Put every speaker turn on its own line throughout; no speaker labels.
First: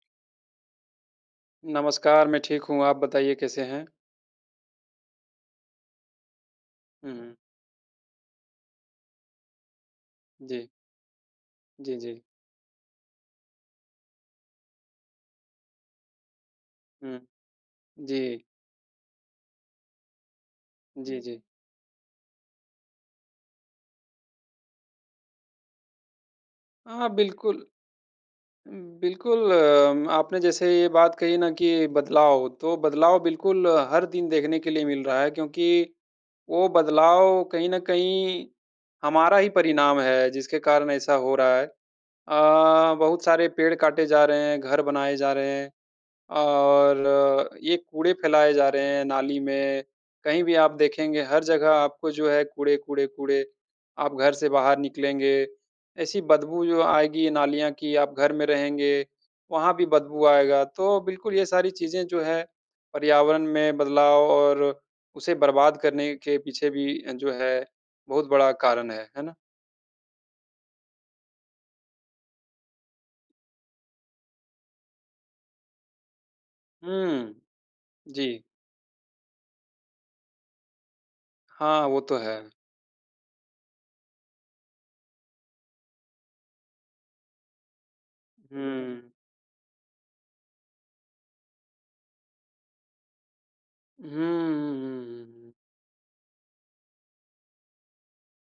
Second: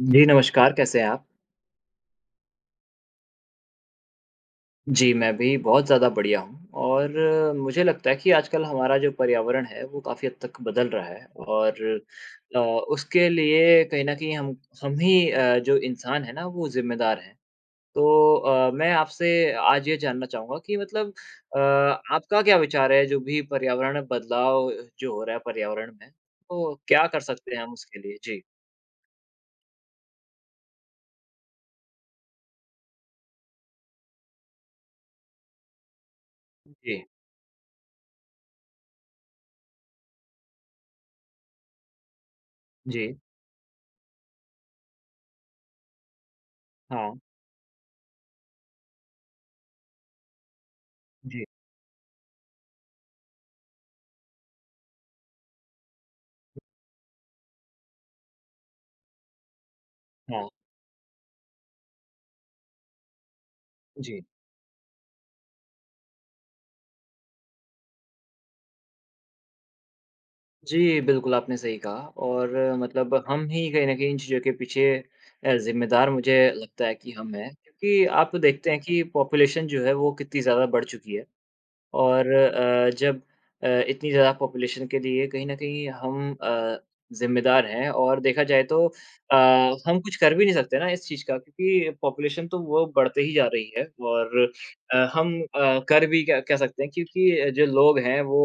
जी, नमस्कार कैसे हैं आप?
नमस्कार, मैं ठीक हूँ, आप बताइए कैसे हैं?
जी, मैं भी बहुत ज़्यादा बढ़िया हूँ। और
हुँ, हुँ।
मुझे लगता है कि आजकल हमारा जो पर्यावरण है वो काफ़ी हद तक
जी।
बदल रहा है। और
जी, जी।
अ, उसके लिए कहीं न कहीं हम हम ही अ, जो इंसान हैं ना, वो ज़िम्मेदार
हुँ।
हैं। तो
जी।
अ, मैं आपसे आज ये जानना चाहूँगा कि मतलब
जी, जी।
अ, आपका क्या विचार है जो भी पर्यावरण बदलाव जो हो रहा है पर्यावरण में, तो
हाँ,
क्या
हाँ
कर सकते
बिल्कुल।
हैं हम उसके लिए? जी।
उम, बिल्कुल अम आपने जैसे ये बात कही ना कि बदलाव तो बदलाव बिल्कुल हर दिन देखने के लिए मिल रहा है, क्योंकि, वो
जी।
बदलाव कहीं न कहीं हमारा ही परिणाम है जिसके कारण ऐसा हो रहा है। अ,
जी।
बहुत सारे पेड़ काटे जा रहे हैं, घर बनाए जा रहे हैं
हाँ।
और ये कूड़े फ़ैलाए जा रहे है। नाली में कहीं भी आप देखेंगे हर
जी।
जगह आपको जो है कूड़े-कूड़े, कूड़े। आप घर से बाहर निकलेंगे ऐसी बदबू जो आएगी नालियाँ की आप घर में रहेंगे, वहाँ भी बदबू
हाँ।
आएगा। तो बिल्कुल ये सारी चीज़ें जो है, पर्यावरण में
जी।
बदलाव और उसे बर्बाद करने के पीछे भी जो है बहुत बड़ा कारण है। है ना?
जी, बिल्कुल आपने सही कहा और मतलब हम ही कहीं न कहीं इन चीज़ों के पीछे अ, ज़िम्मेदार मुझे लगता है कि हम
हुँ।
हैं, क्योंकि
जी।
आप देखते हैं कि पॉपुलेशन जो है वो कितनी ज़्यादा बढ़ चुकी है।
हाँ, वो तो
और
है।
अ, जब अ, इतनी ज़्यादा पॉपुलेशन के लिए कहीं न कहीं हम अ, ज़िम्मेदार हैं और देखा जाए तो
हुँ।
अ, हम कुछ कर भी नहीं सकते ना इस चीज़ का क्योंकि पॉपुलेशन तो वो बढ़ते ही जा रही है।
हुँ,
और
हुँ,
अ,
हुँ,
हम
हुँ।
अ, कर भी क्या क्या सकते हैं, क्योंकि जो लोग हैं वो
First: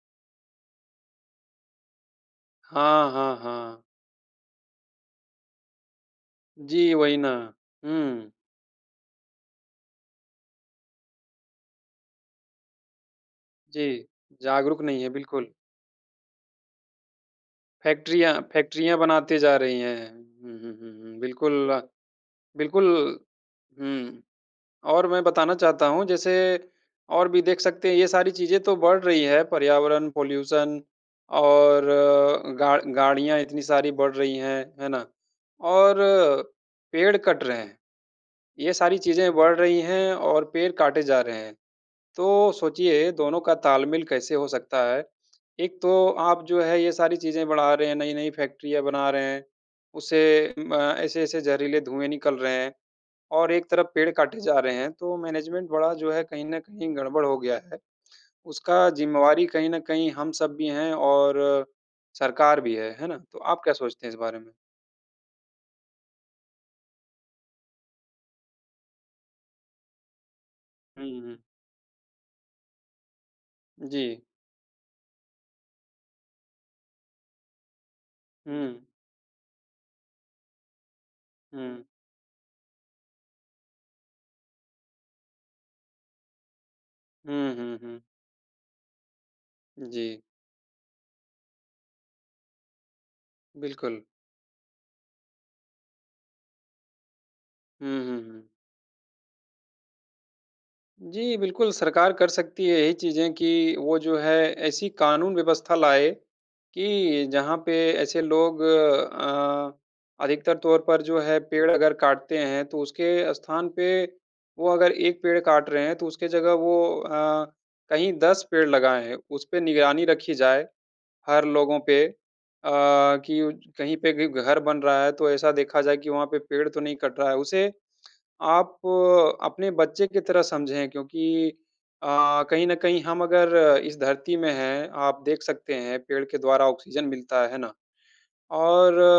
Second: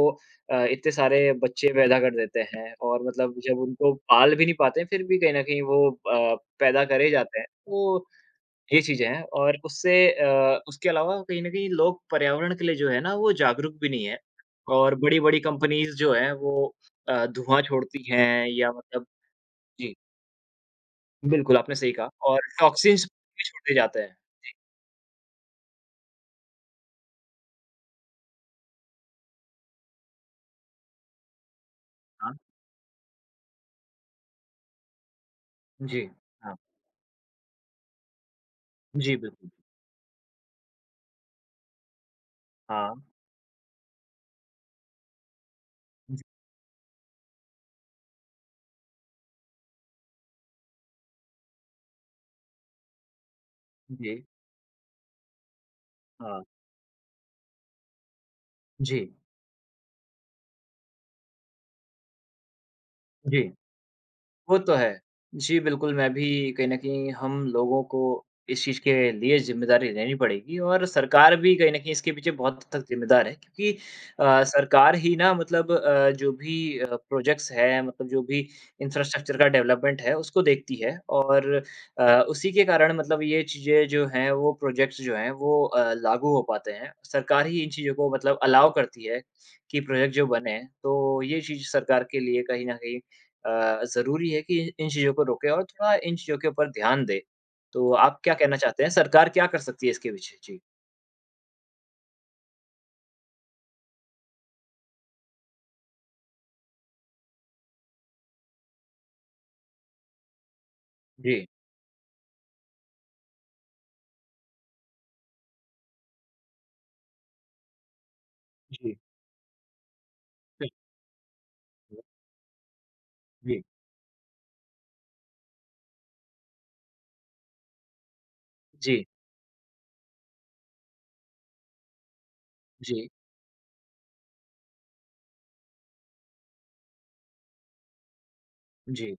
अ, इतने सारे बच्चे पैदा कर देते हैं और
हाँ,
मतलब
हाँ,
जब
हाँ।
उनको पाल भी नहीं पाते फ़िर भी कहीं न कहीं वो अ, पैदा
जी,
करे
वही ना।
जाते हैं। वो
हुँ।
ये चीज़ें है और उससे अ, उसके अलावा कहीं न कहीं लोग पर्यावरण के लिए जो है ना वो जागरूक भी नहीं
जी।
हैं
जागरूक
और
नहीं है,
बड़ी-बड़ी
बिल्कुल।
कंपनीज़ जो है वो अ, धुआँ छोड़ती
फैक्ट्रियाँ
हैं या
फैक्ट्रियाँ
मतलब
बनाते जा रही
जी।
है। हुँ, हुँ, हुँ, हुँ
बिल्कुल, आपने
बिल्कुल,
सही कहा और
बिल्कुल।
टॉक्सिन्स भी छोड़ते जाते हैं।
हुँ
जी।
और मैं बताना चाहता हूँ जैसे और भी देख सकते हैं ये सारी चीज़ें तो बढ़ रही है पर्यावरण, पॉल्यूशन और
हाँ।
गा गाड़ियाँ इतनी सारी बढ़ रही है, है ना? और
जी। हाँ।
पेड़ कट रहे हैं, ये सारी
जी,
चीज़ें
बिल्कुल।
बढ़ रही हैं और पेड़ काटे जा रहे हैं, तो
हाँ।
सोचिए दोनों का तालमेल कैसे हो सकता है। एक तो
जी।
आप जो है ये सारी चीज़ें बढ़ा रहे हैं, नई-नई फैक्ट्रियाँ बना रहे हैं, उसे म ऐसे-ऐसे ज़हरीले धुएँ निकल रहे हैं और एक तरफ पेड़
जी।
काटे जा रहे हैं तो मैनेजमेंट बड़ा जो है
हाँ।
कहीं न कहीं गड़-बड़ हो गया है। उसका
जी।
ज़िम्मेवारी कहीं न कहीं हम सब भी हैं और अ, सरकार भी है, है ना? तो
जी।
आप क्या सोचते हैं इस बारे में?
वो तो है। जी, बिल्कुल मैं भी कहीं न कहीं हम लोगों को इस चीज़ के लिए ज़िम्मेदारी लेनी पड़ेगी और
हुँ,
सरकार
हुँ।
भी कहीं न कहीं इसके पीछे बहुत हद तक ज़िम्मेदार है। क्योंकि
जी।
अ, सरकार ही ना मतलब अ, जो भी अ, प्रोजेक्ट्स हैं मतलब जो भी
हुँ।
इंफ्रास्ट्रक्चर का डेवलपमेंट है उसको देखती है। और
हुँ।
अ, उसी के कारण मतलब ये चीज़ें जो हैं, वो प्रोजेक्ट्स जो हैं वो अ, लागू हो पाते हैं। सरकार
हुँ,
ही इन
हुँ,
चीज़ों
हुँ।
को मतलब अलाउ करती है कि प्रोजेक्ट
जी।
जो बने। तो ये चीज़ सरकार के लिए कहीं न कहीं अ,
बिल्कुल।
ज़रूरी है कि इ इन चीज़ों को रोके और थोड़ा इन चीज़ों के ऊपर ध्यान दे। तो
हुँ,
आप
हुँ,
क्या
हुँ।
कहना चाहते हैं? सरकार क्या कर सकती है इसके पीछे? जी।
जी, बिल्कुल सरकार कर सकती है ये चीज़ें कि वो जो है ऐसी कानून व्यवस्था लाए कि जहाँ पे ऐसे लोग अ, अधिकतर तौर पर जो है
जी।
पेड़ अगर काटते हैं। तो उसके स्थान पे वो अगर एक पेड़ काट रहे हैं, तो उसकी जगह वो अ, कहीं 10 पेड़
जी।
लगाएँ। उसपे निगरानी रखी जाए
हुँ।
हर लोगों पे, अ,
जी।
कि कहीं पे भी घर बन रहा है, तो ऐसा देखा जाए कि वहाँ पे पेड़ तो नहीं कट रहा है। उसे आप
जी।
अपने बच्चे की तरह समझें क्योंकि अ, कहीं न कहीं
जी।
हम अगर इस धरती में हैं, आप देख सकते हैं पेड़ के द्वारा ऑक्सीज़न मिलता है। है ना? और
जी।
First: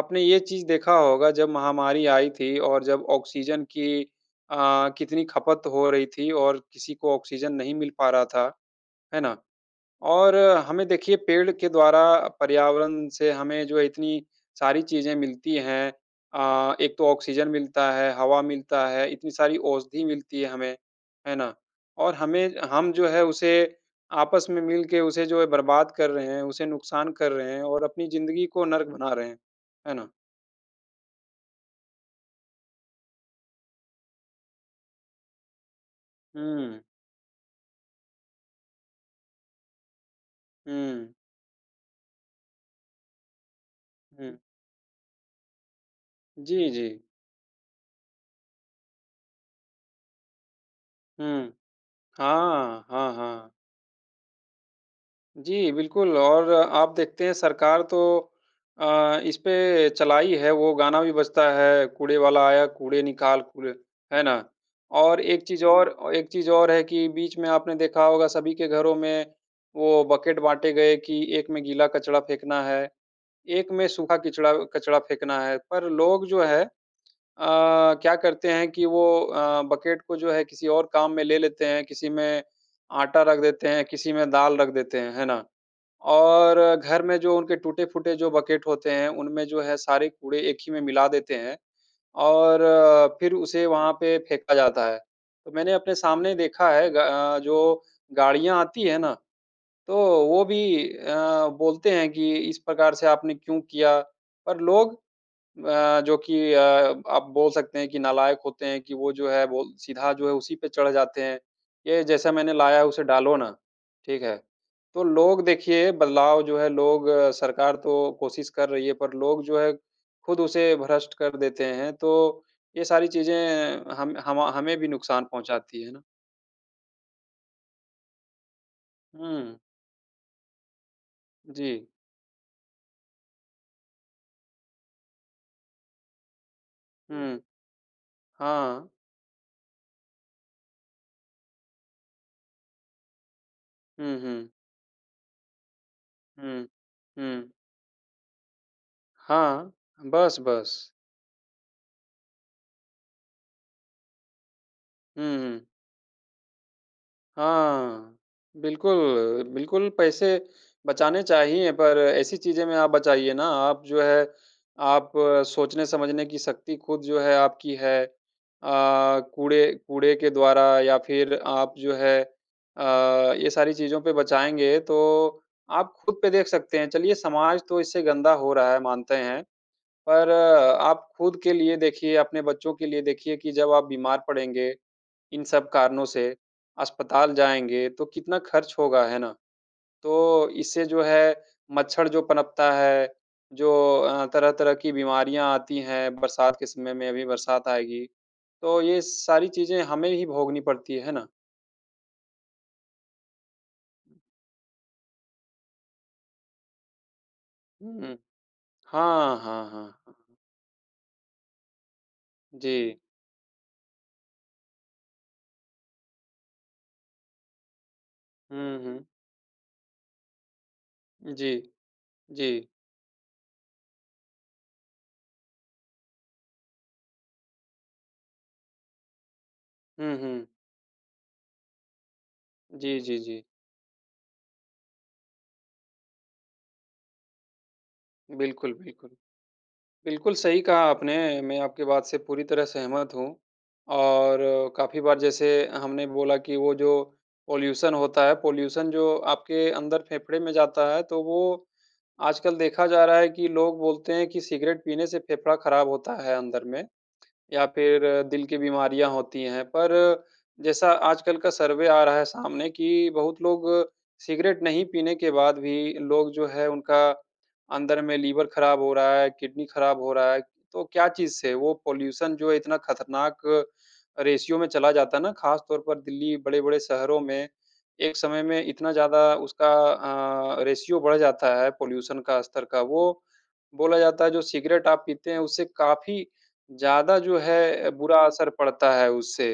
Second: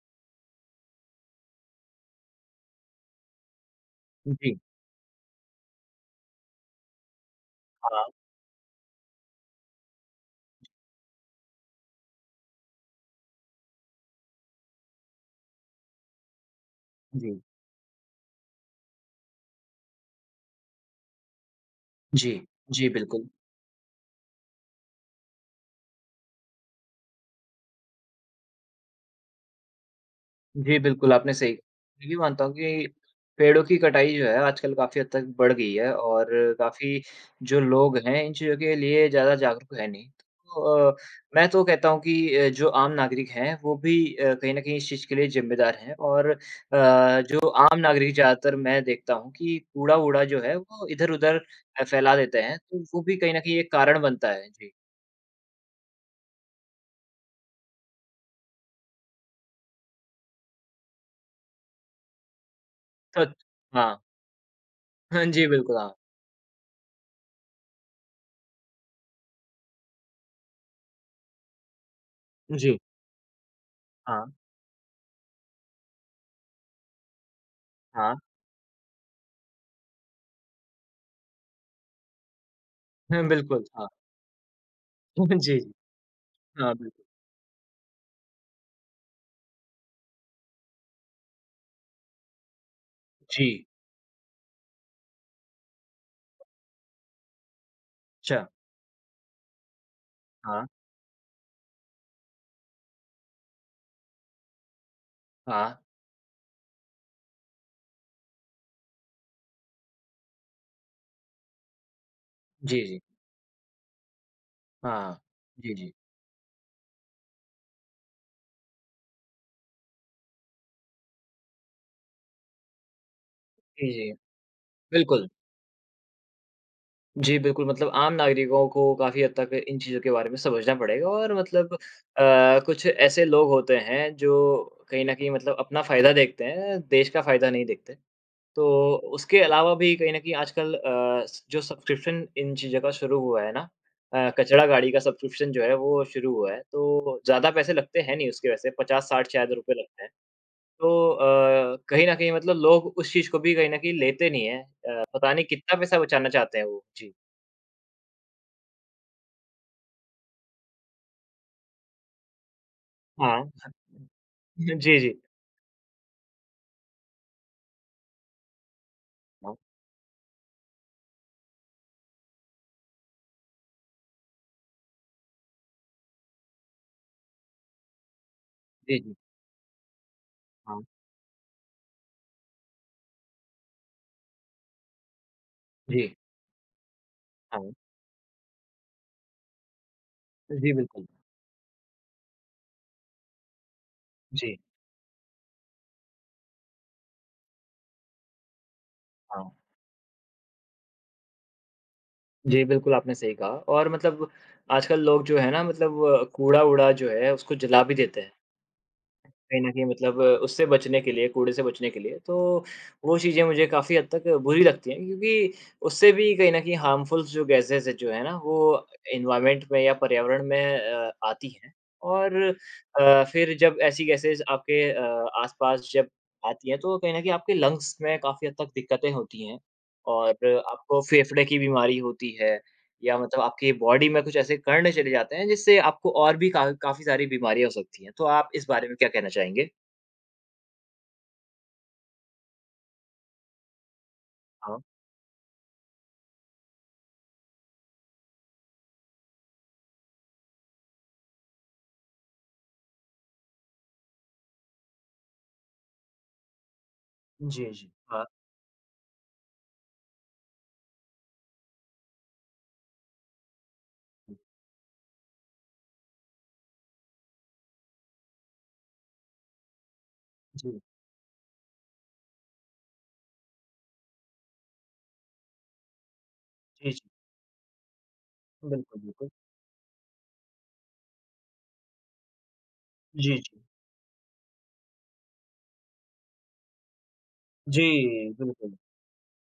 आपने ये चीज़ देखा होगा जब महामारी आई थी और जब ऑक्सीज़न की
जी।
अ, कितनी खपत हो रही थी और किसी को ऑक्सीज़न नहीं मिल
हाँ।
पा रहा था। है ना? और हमें देखिए पेड़ के द्वारा पर्यावरण से हमें जो है इतनी सारी चीज़ें मिलती हैं अ, एक तो
जी।
ऑक्सीज़न मिलता है, हवा मिलता है, इतनी सारी औषधि मिलती है हमें। है ना? और
जी।
हमें
जी,
हम जो है
बिल्कुल।
उसे आपस में मिल के उसे जो है बर्बाद कर रहे हैं, उसे नुकसान कर रहे हैं और अपनी ज़िंदगी को नर्क बना रहे हैं। है ना?
जी, बिल्कुल, आपने सही भी मानता हूँ कि पेड़ों की कटाई जो है, आजकल काफ़ी हद तक बढ़ गई है और
हुँ।
काफ़ी जो लोग हैं, इन चीज़ों के लिए ज़्यादा जागरूक तो हैं नहीं। तो अ,
हुँ।
मैं तो कहता हूँ कि अ, जो आम नागरिक हैं, वो भी अ,
हुँ।
कहीं न कहीं इस चीज़ के लिए जिम्मेदार हैं और अ,
जी, जी।
जो आम नागरिक ज़्यादातर मैं देखता हूँ कि कूड़ा-वूड़ा जो है, वो इधर-उधर
हुँ।
अ, फैला देते हैं, तो
हाँ,
वो
हाँ,
भी कहीं न
हाँ।
कहीं एक कारण बनता है। जी।
जी, बिल्कुल, और आप देखते हैं, सरकार तो अ, इस पे चलाई है, वो गाना भी बजता है, कूड़े वाला आया, कूड़े निकाल,
[unintelligible]
कूड़े।
हाँ।
है ना? और
हाँ
एक
जी,
चीज़
बिल्कुल,
और
हाँ।
अ, एक चीज़ और है कि बीच में आपने देखा होगा, सभी के घरों में वो बकेट बाँटे गए कि, एक में गीला कचरा फेंकना
जी।
है, एक में सूखा
हाँ।
कचरा कचरा फेंकना है। पर लोग जो हैं अ, क्या
हाँ।
करते हैं कि वो अ, बकेट को जो है, किसी और काम में ले लेते हैं, किसी में आटा
हुँ,
रख
बिल्कुल।
देते हैं,
हाँ।
किसी में दाल रख देते हैं। है ना?
जी, जी।
और
हाँ,
घर
बिल्कुल।
में जो उनके टूटे-फूटे जो बकेट होते हैं, उनमें जो है, सारे कूड़े एक ही में मिला देते हैं और फिर उसे
जी।
वहाँ पे फेंका जाता है। तो मैंने अपने सामने देखा है ग अ, जो
अच्छा।
गाड़ियाँ आती हैं ना, तो वो भी
हाँ।
अ, बोलते हैं कि, "इस प्रकार से आपने क्यों किया?" पर लोग
हाँ।
अ, जो कि अ, आप बोल सकते हैं कि नालायक होते हैं कि, वो जो है, वो सीधा जो है, उसी पे चढ़ जाते हैं, "ये जैसा मैंने लाया
जी,
है,
जी।
उसे डालो ना।" ठीक है? तो
हाँ।
लोग,
जी,
देखिए,
जी।
बदलाव जो है, लोग सरकार तो कोशिश कर रही है, पर लोग जो है, खुद उसे भ्रष्ट कर देते हैं। तो ये सारी
जी,
चीज़ें
जी।
हम हमा हमें भी नुकसान
बिल्कुल।
पहुँचाती हैं ना।
जी। बिल्कुल मतलब आम नागरिकों को काफ़ी हद तक
हुँ।
इन चीज़ों के बारे में समझना पड़ेगा और मतलब अ,
जी।
कुछ ऐसे लोग होते हैं जो कहीं न कहीं मतलब अपना फ़ायदा देखते हैं देश का
हुँ।
फ़ायदा नहीं देखते। तो
हाँ।
उसके अलावा भी कहीं न कहीं आजकल अ, स जो सब्सक्रिप्शन इन चीज़ों का शुरू हुआ है ना
हुँ,
अ,
हुँ।
कचरा गाड़ी का सब्सक्रिप्शन जो है वो शुरू हुआ है
हुँ,
तो
हुँ।
ज़्यादा पैसे लगते हैं नहीं, उसके वैसे 50-60 शायद
हाँ।
रुपए लगते हैं।
बस-बस।
तो अ, कहीं न कहीं मतलब लोग उस चीज़ को भी कहीं न कहीं लेते नहीं हैं अ,
हुँ,
पता नहीं
हुँ।
कितना पैसा बचाना चाहते हैं वो। जी।
हाँ। बिल्कुल, बिल्कुल पैसे बचाने चाहिए पर ऐसी चीज़े में आप बचाइए ना।
हाँ।
आप जो है
जी,
आप
जी।
सोचने-समझने की शक्ति ख़ुद जो है आपकी है अ,
हाँ।
कूड़े कूड़े के द्वारा या फ़िर आप जो है अ, ये सारी चीज़ों पे बचाएँगे तो आप ख़ुद पे देख सकते हैं। चलिए समाज तो इससे गंदा हो रहा है
जी,
मानते
जी।
हैं। पर
हाँ।
आप ख़ुद के लिए देखिए अपने बच्चों के लिए देखिए कि जब आप बीमार पड़ेंगे। इन सब कारणों
जी।
से अस्पताल
हाँ।
जाएँगे तो कितना ख़र्च होगा। है ना? तो
जी,
इससे जो
बिल्कुल।
है मच्छर जो पनपता है, जो अ,
जी।
तरह-तरह की बीमारियाँ आती हैं, बरसात के समय में अभी बरसात आएगी। तो ये सारी
हाँ।
चीज़ें हमें ही भोगनी पड़ती है ना?
जी, बिल्कुल। आपने सही कहा और मतलब आजकल लोग जो हैं ना मतलब अ, कूड़ा-वूड़ा जो है उसको जला भी
हुँ।
देते हैं।
हाँ,
कहीं
हाँ, हाँ,
न कहीं
हाँ।
मतलब उससे बचने के लिए, कूड़े से बचने के लिए, तो
जी।
वो चीज़ें मुझे काफ़ी हद तक बुरी लगती हैं। क्योंकि उससे भी कहीं न कहीं हार्मफुल जो गैसेज़ जो है ना,
हुँ,
वो
हुँ।
एनवॉरमेंट में या पर्यावरण में अ, आती
जी।
है। और
जी।
अ, फ़िर जब ऐसी गैसेज़ आपके अ, आसपास जब आती हैं, तो कहीं न कहीं आपके लंग्स में काफ़ी हद तक दिक्कतें होती हैं।
हुँ,
और
हुँ।
आपको फेफड़े की बीमारी होती है
जी,
या
जी,
मतलब
जी।
आपकी बॉडी में कुछ ऐसे क़र्ण चले जाते हैं, जिससे आपको और भी का काफ़ी सारी बीमारियाँ हो सकती है। तो आप इस
बिल्कुल,
बारे में
बिल्कुल।
क्या कहना चाहेंगे?
बिल्कुल, सही कहा आपने। मैं आपकी बात से पूरी तरह सहमत हूँ। और
हाँ।
काफ़ी बार जैसे हमने बोला कि वो जो पॉल्यूशन होता है, पॉल्यूशन जो आपके अंदर फेफड़े में जाता है। तो वो, आजकल देखा जा रहा है कि लोग बोलते हैं कि सिगरेट पीने से फेफड़ा ख़राब होता है अंदर में या
जी, जी।
फिर
हाँ।
दिल की बीमारियाँ होती हैं। पर जैसा आजकल का सर्वे आ रहा है सामने कि, बहुत लोग सिगरेट नहीं पीने के बाद भी लोग जो है उनका अंदर में लिवर ख़राब हो रहा है, किडनी ख़राब हो रहा है,
जी।
तो क्या चीज़ से वो पॉल्यूशन जो है इतना ख़तरनाक रेश्यो में चला जाता है ना, ख़ासतौर पर दिल्ली बड़े-बड़े
जी, जी।
शहरों में एक समय में इतना
बिल्कुल, बिल्कुल।
ज़्यादा उसका अ, रेश्यो बढ़ जाता है। पॉल्यूशन का स्तर का। वो
जी, जी।
बोला जाता है जो सिगरेट आप पीते हैं उससे काफ़ी ज़्यादा जो है बुरा
जी,
असर
बिल्कुल।
पड़ता है उससे।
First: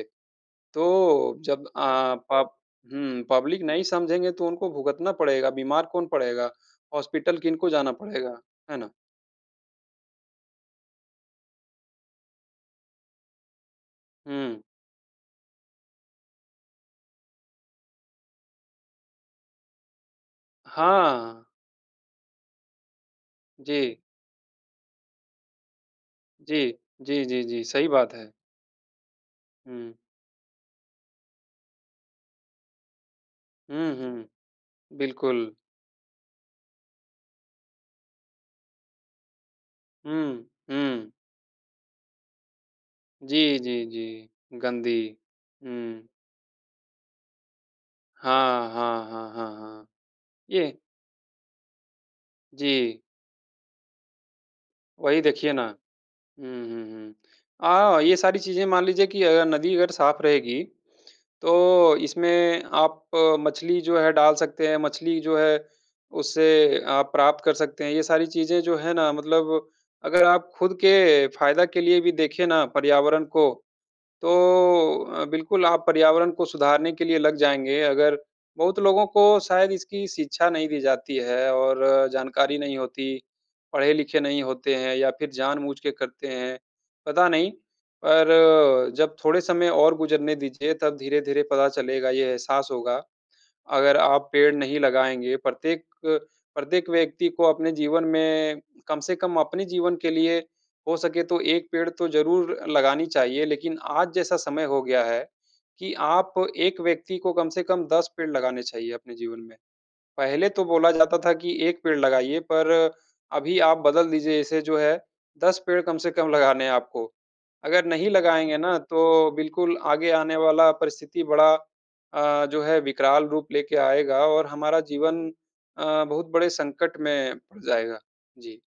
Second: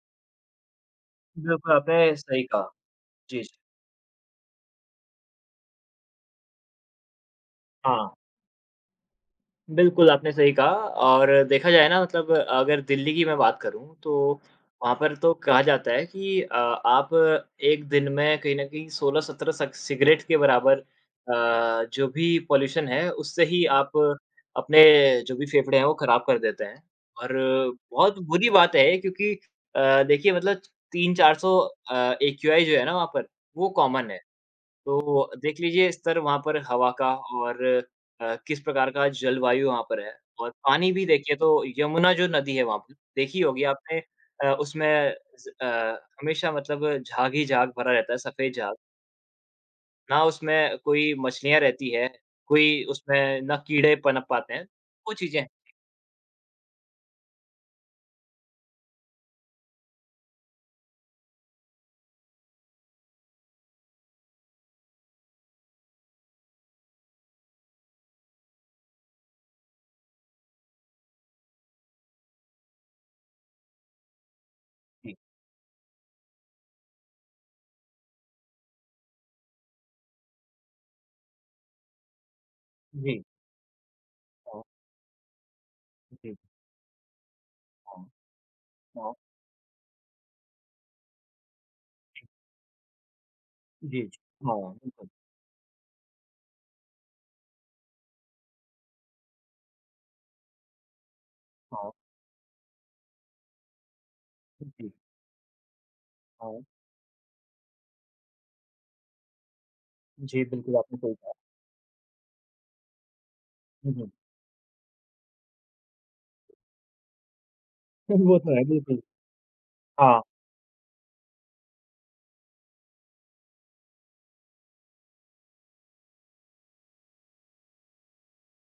तो जब
बिल्कुल,
अ,
आपने सही
पब
कहा।
हुँ।
जी, जी।
पब्लिक नहीं समझेंगे तो उनको भुगतना पड़ेगा, बीमार कौन पड़ेगा? हॉस्पिटल किन को जाना
हाँ।
पड़ेगा, है ना?
बिल्कुल, आपने सही कहा और देखा जाए ना मतलब अगर दिल्ली कि मैं बात करूँ, तो
हुँ।
वहाँ पर तो कहा जाता है कि अ आप 1 दिन में कहीं न कहीं 16-17 स सिगरेट के बराबर
हाँ।
अ, जो भी पॉल्यूशन है उससे ही आप
जी।
अपने जो भी फेफड़े हैं वो ख़राब कर देते
जी।
हैं।
जी,
और
जी, जी सही बात
बहुत
हैं।
बुरी बात है क्योंकि
हुँ।
अ, देखिए मतलब 3-400 अ, एक्यूआइ जो है ना वहाँ पर, वो
हुँ,
कॉमन है।
हुँ।
तो
बिल्कुल।
देख लीजिये स्तर वहाँ पर हवा का और अ, किस प्रकार का जलवायु वहाँ पर है
हुँ।
और पानी भी
हुँ।
देखिये तो यमुना जो नदी है वहाँ पर देखी ही
जी,
होगी
जी,
आपने अ,
जी
उसमें
गन्दी।
अ,
हुँ।
हमेशा मतलब झाग ही झाग भरा रहता है। सफ़ेद
हाँ,
झाग।
हाँ, हाँ, हाँ, हाँ।
ना उसमें
ये
कोई मछलियाँ रहती हैं, कोई
जी।
उसमें ना कीड़े पनप पाते हैं। वो
वही
चीज़ें हैं।
देखिए ना। हुँ, हुँ, हुँ। अ, ये सारी चीज़ें मान लीजिए कि अगर नदी अगर साफ़ रहेगी, तो इसमें आप मछली जो है डाल सकते हैं, मछली जो है उसे आप प्राप्त कर सकते हैं। ये सारी चीज़ें जो है ना मतलब, अगर आप ख़ुद के फ़ायदा के लिए भी देखे ना पर्यावरण को तो
जी।
अ, बिल्कुल आप पर्यावरण को सुधारने के लिए लग जाएँगे। अगर बहुत लोगों को शायद इसकी शिक्षा नहीं दी जाती हैं और जानकारी नहीं होती।
जी।
पढ़े-लिखे नहीं
हाँ।
होते हैं या फ़िर जानबूझ के करते
जी।
हैं। पता नहीं,
हाँ।
पर
हाँ।
जब थोड़े समय और गुज़रने दीजिए तब धीरे-धीरे पता चलेगा ये एहसास होगा। अगर
जी
आप पेड़
हाँ।
नहीं
बिल्कुल।
लगाएँगे प्रत्येक प्रत्येक व्यक्ति को अपने जीवन में कम से कम अपने जीवन के लिए, हो सके तो 1 पेड़
हाँ।
तो ज़रूर लगानी चाहिए। लेकिन आज जैसा समय हो
जी।
गया है कि आप
हाँ।
1 व्यक्ति को कम से कम 10 पेड़ लगाने चाहिए अपने जीवन में।
जी,
पहले तो
बिल्कुल
बोला
आपने सही
जाता था
कहा।
कि 1 पेड़ लगाइए पर, अभी आप
हुँ, हुँ।
बदल दीजिए इसे जो है 10 पेड़ कम से कम लगाने हैं आपको। अगर नहीं
वो तो
लगाएँगे
है
ना
बिल्कुल।
तो बिल्कुल आगे
हाँ।
आने वाला परिस्थिति बड़ा अ, जो है विकराल रूप लेके आएगा और हमारा जीवन अ, बहुत बड़े संकट में पड़ जाएगा। जी।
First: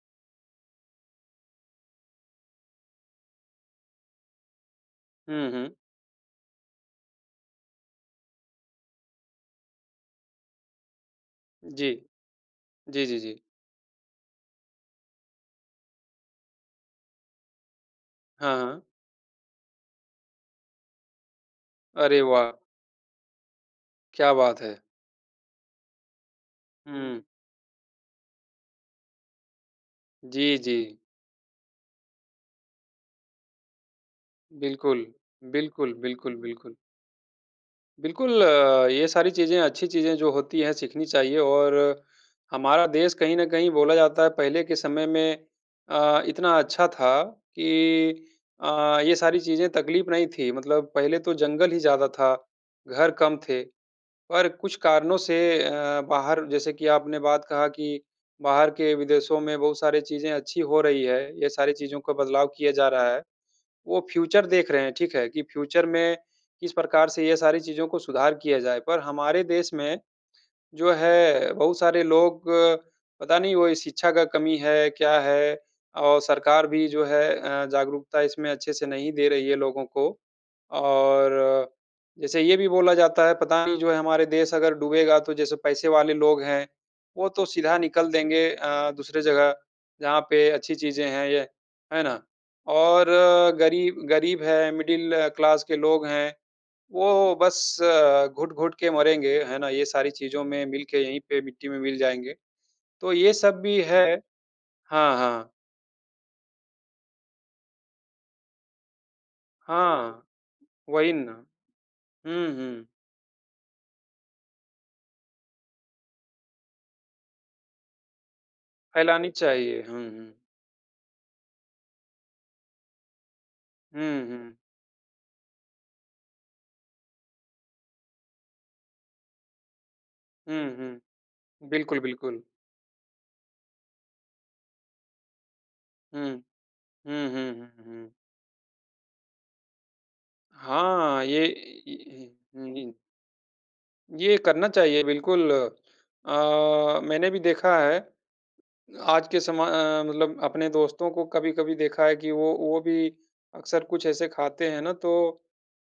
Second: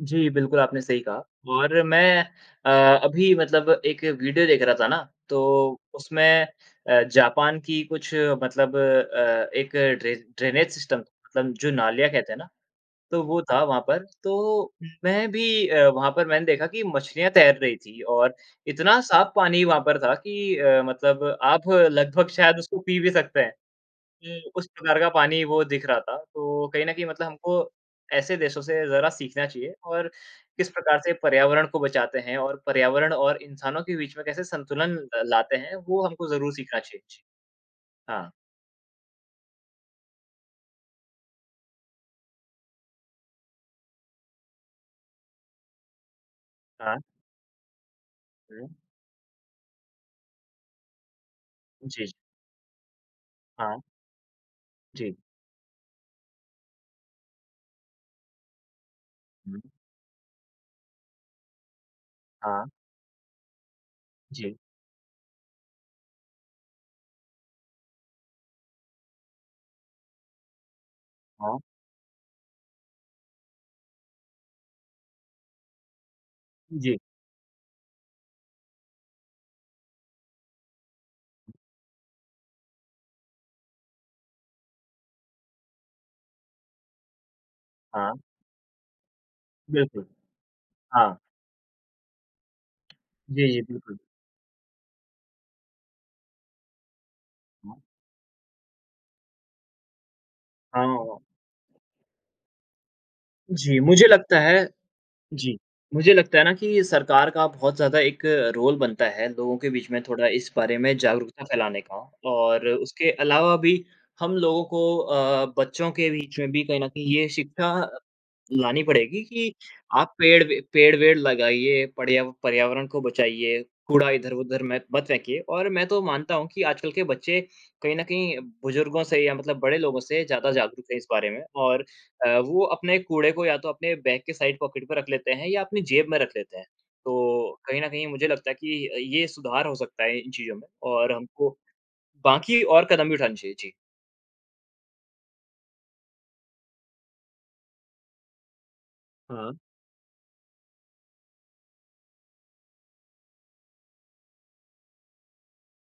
जी, बिल्कुल, आपने सही कहा और मैं अ, अभी मतलब एक वीडियो देख रहा था ना,
हुँ, हुँ।
तो उसमें अ, जापान की कुछ मतलब अ, एक ड्रे ड्रेनेज सिस्टम मतलब जो
जी।
नालियाँ कहते हैं ना,
जी, जी,
तो
जी।
वो था वहाँ पर, तो मैं भी अ, वहाँ पर मैंने देखा कि मछलियाँ तैर रही थीं और
हाँ, हाँ।
इतना साफ पानी वहाँ पर था कि अ, मतलब आप
अरे,
लगभग
वाह!
शायद उसको पी भी सकते हैं।
क्या
जी,
बात
उस
है!
प्रकार का पानी वो दिख रहा था, तो कहीं न कहीं
हुँ।
मतलब हमको ऐसे देशों से ज़रा सीखना चाहिए और
जी,
किस
जी।
प्रकार से पर्यावरण को बचाते हैं और पर्यावरण और इंसानों के बीच में कैसे संतुलन
बिल्कुल।
लाते हैं,
बिल्कुल,
वो हमको
बिल्कुल,
ज़रूर
बिल्कुल।
सीखना चाहिए। जी। हाँ।
बिल्कुल, ये सारी चीज़ें, अच्छी चीज़ें जो होती हैं, सीखनी चाहिए और हमारा देश कहीं न कहीं बोला जाता है, पहले के समय में अ, इतना अच्छा
हाँ।
था कि
हुँ।
अ, ये सारी चीज़ें तकलीफ़ नहीं थी, मतलब पहले तो जंगल ही
जी,
ज़्यादा
जी।
था, घर कम थे।
हाँ।
पर कुछ
जी।
कारणों से अ, बाहर जैसे कि आपने बात कहा कि बाहर के विदेशों में
हुँ।
बहुत सारी चीज़ें अच्छी हो रही हैं, ये सारी चीज़ों का बदलाव
हाँ।
किया जा रहा है। वो फ्यूचर
जी।
देख रहे हैं, ठीक है, कि फ्यूचर में किस प्रकार से ये सारी चीज़ों को सुधार किया जाए। पर हमारे देश में जो है,
हाँ।
बहुत सारे लोग, पता नहीं, वो शिक्षा का कमी है, क्या है, और सरकार भी
जी।
जो है अ, जागरूकता इसमें अच्छे से नहीं दे रही है लोगों को। और जैसे ये भी बोला जाता है, पता नहीं, जो है, हमारे देश अगर डूबेगा, तो जैसे पैसे वाले लोग हैं, वो तो सीधा निकल
हाँ।
देंगे अ, दूसरे जगह,
बिल्कुल।
जहाँ पे अच्छी चीज़े
हाँ।
हैं ये। है ना? और
जी, जी, बिल्कुल।
गरीब गरीब है, मिडल क्लास के लोग हैं, वो बस
हुँ।
घुट-घुट के मरेंगे, है ना? ये सारी चीज़ों में मिल के
हाँ।
यही पे मिट्टी में मिल जाएँगे। तो ये सब
जी,
भी है।
मुझे लगता है
हाँ, हाँ।
जी, मुझे लगता है ना कि सरकार का बहुत ज़्यादा एक रोल बनता है, लोगों के बीच में
हाँ।
थोड़ा इस बारे में
वही ना।
जागरूकता फैलाने का
हुँ,
और
हुँ।
उसके अलावा भी हम लोगों को अ, बच्चों के बीच में भी कहीं न कहीं ये शिक्षा लानी पड़ेगी
फैलानी
कि,
चाहिए। हुँ,
"आप
हुँ।
पेड़ वे पेड़-वेड़ लगाइए, पर्या पर्यावरण को बचाइए, कूड़ा
हुँ, हुँ।
इधर-उधर में मेत मत फेंकिए।" और मैं तो मानता हूँ कि आजकल के बच्चे कहीं न कहीं बुज़ुर्गों से या मतलब बड़े लोगों से ज़्यादा
हुँ,
जागरूक हैं इस
हुँ।
बारे में और
बिल्कुल,
अ,
बिल्कुल।
वो अपने कूड़े को या तो अपने बैग के साइड पॉकेट पे रख लेते हैं या अपनी जेब में रख
हुँ।
लेते हैं।
हुँ, हुँ,
तो कहीं
हुँ,
न कहीं
हुँ।
मुझे लगता है कि अ, ये सुधार हो सकता है इन चीज़ों में और
हाँ, ये
हमको बाकी और
जी।
कदम भी उठाने चाहिए। जी।
ये करना चाहिए बिल्कुल। अ, मैंने भी देखा है, आज के
हाँ।
समय मतलब अपने दोस्तों को कभी-कभी देखा है कि वो वो भी अक्सर कुछ ऐसे खाते हैं ना तो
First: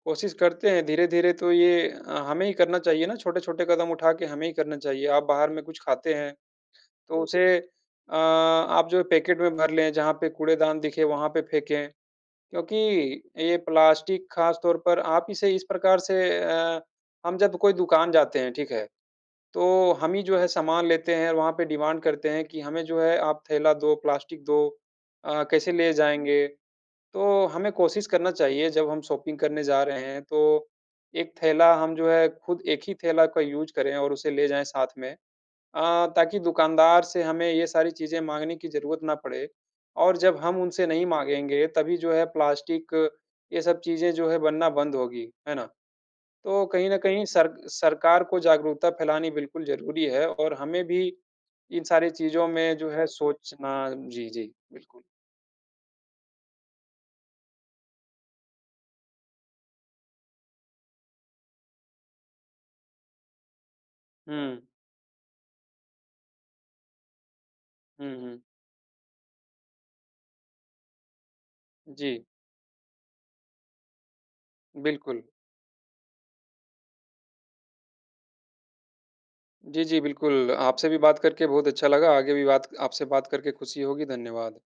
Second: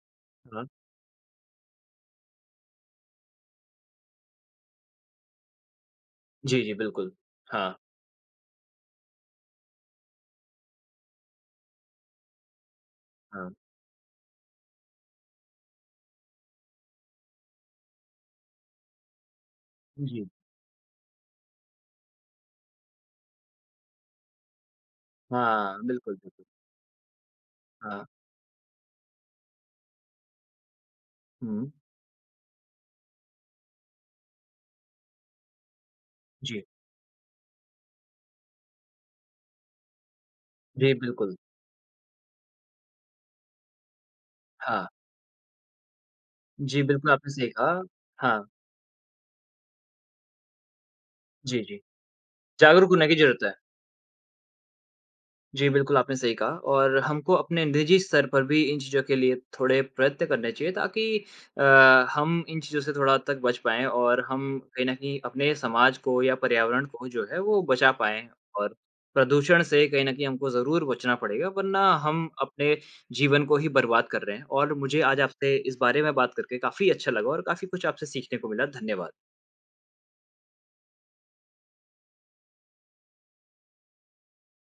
कोशिश
हाँ।
करते हैं धीरे-धीरे तो ये हमें ही करना चाहिए ना छोटे-छोटे कदम उठा के हमें ही करना चाहिए। आप बाहर में कुछ खाते हैं,
जी, जी, बिल्कुल।
तो उसे
हाँ।
अ, आप जो पैकेट में भर लें जहाँ पे कूड़ेदान दिखे वहाँ पे फेंके, क्योंकि
हाँ।
ये प्लास्टिक ख़ास तौर पर आप इसे इस प्रकार से अ, हम जब कोई दुकान जाते हैं, ठीक है। तो हम ही
जी।
जो है सामान लेते हैं, वहाँ पे डिमांड करते हैं कि हमें जो है आप थैला दो, प्लास्टिक दो अ, कैसे
हाँ,
ले
बिल्कुल, बिल्कुल।
जाएँगे? तो हमें
हाँ।
कोशिश करना चाहिए जब हम शॉपिंग करने जा रहे हैं तो, 1
हुँ।
थैला हम जो है खुद एक ही थैला का यूज़ करें और उसे ले जाएँ साथ में। अ, ताकि
जी।
दुकानदार से हमें ये सारी चीज़ें माँगने की जरूरत ना पड़े और जब हम उनसे
जी,
नहीं
बिल्कुल।
माँगेंगे तभी जो है प्लास्टिक ये सब चीज़ें जो है बनना
हाँ।
बंद होंगी। है ना? तो
जी,
कहीं न
बिल्कुल
कहीं
आपने सही
सर
कहा।
सरकार को
हाँ।
जागरूकता फ़ैलानी बिल्कुल ज़रूरी है, और हमें भी
जी, जी।
इन सारी चीज़ों में
जागरूक
जो
होने
है
की जरूरत है।
सोचना जी, जी, बिल्कुल।
जी, बिल्कुल आपने सही कहा और हमको अपने निजी स्तर पर भी इन चीज़ों के लिए थोड़े प्रयत्न करने चाहिए ताकि अ, हम इन चीज़ों से थोड़ा हद तक बच पाएँ और हम
हुँ।
कहीं न कहीं अपने समाज को या पर्यावरण को जो है वो बचा
हुँ,
पाएँ।
हुँ।
और प्रदूषण से कहीं न कहीं हमको ज़रूर बचना पड़ेगा, वरना
जी।
हम अपने जीवन को ही बर्बाद कर रहे हैं और मुझे आज
बिल्कुल।
आपसे इस बारे में बात करके काफ़ी अच्छा लगा और काफ़ी कुछ आपसे सीखने को मिला। धन्यवाद।
जी, जी। बिल्कुल आपसे भी बात करके बहुत अच्छा लगा। आगे भी बात आपसे बात करके खुशी होगी। धन्यवाद।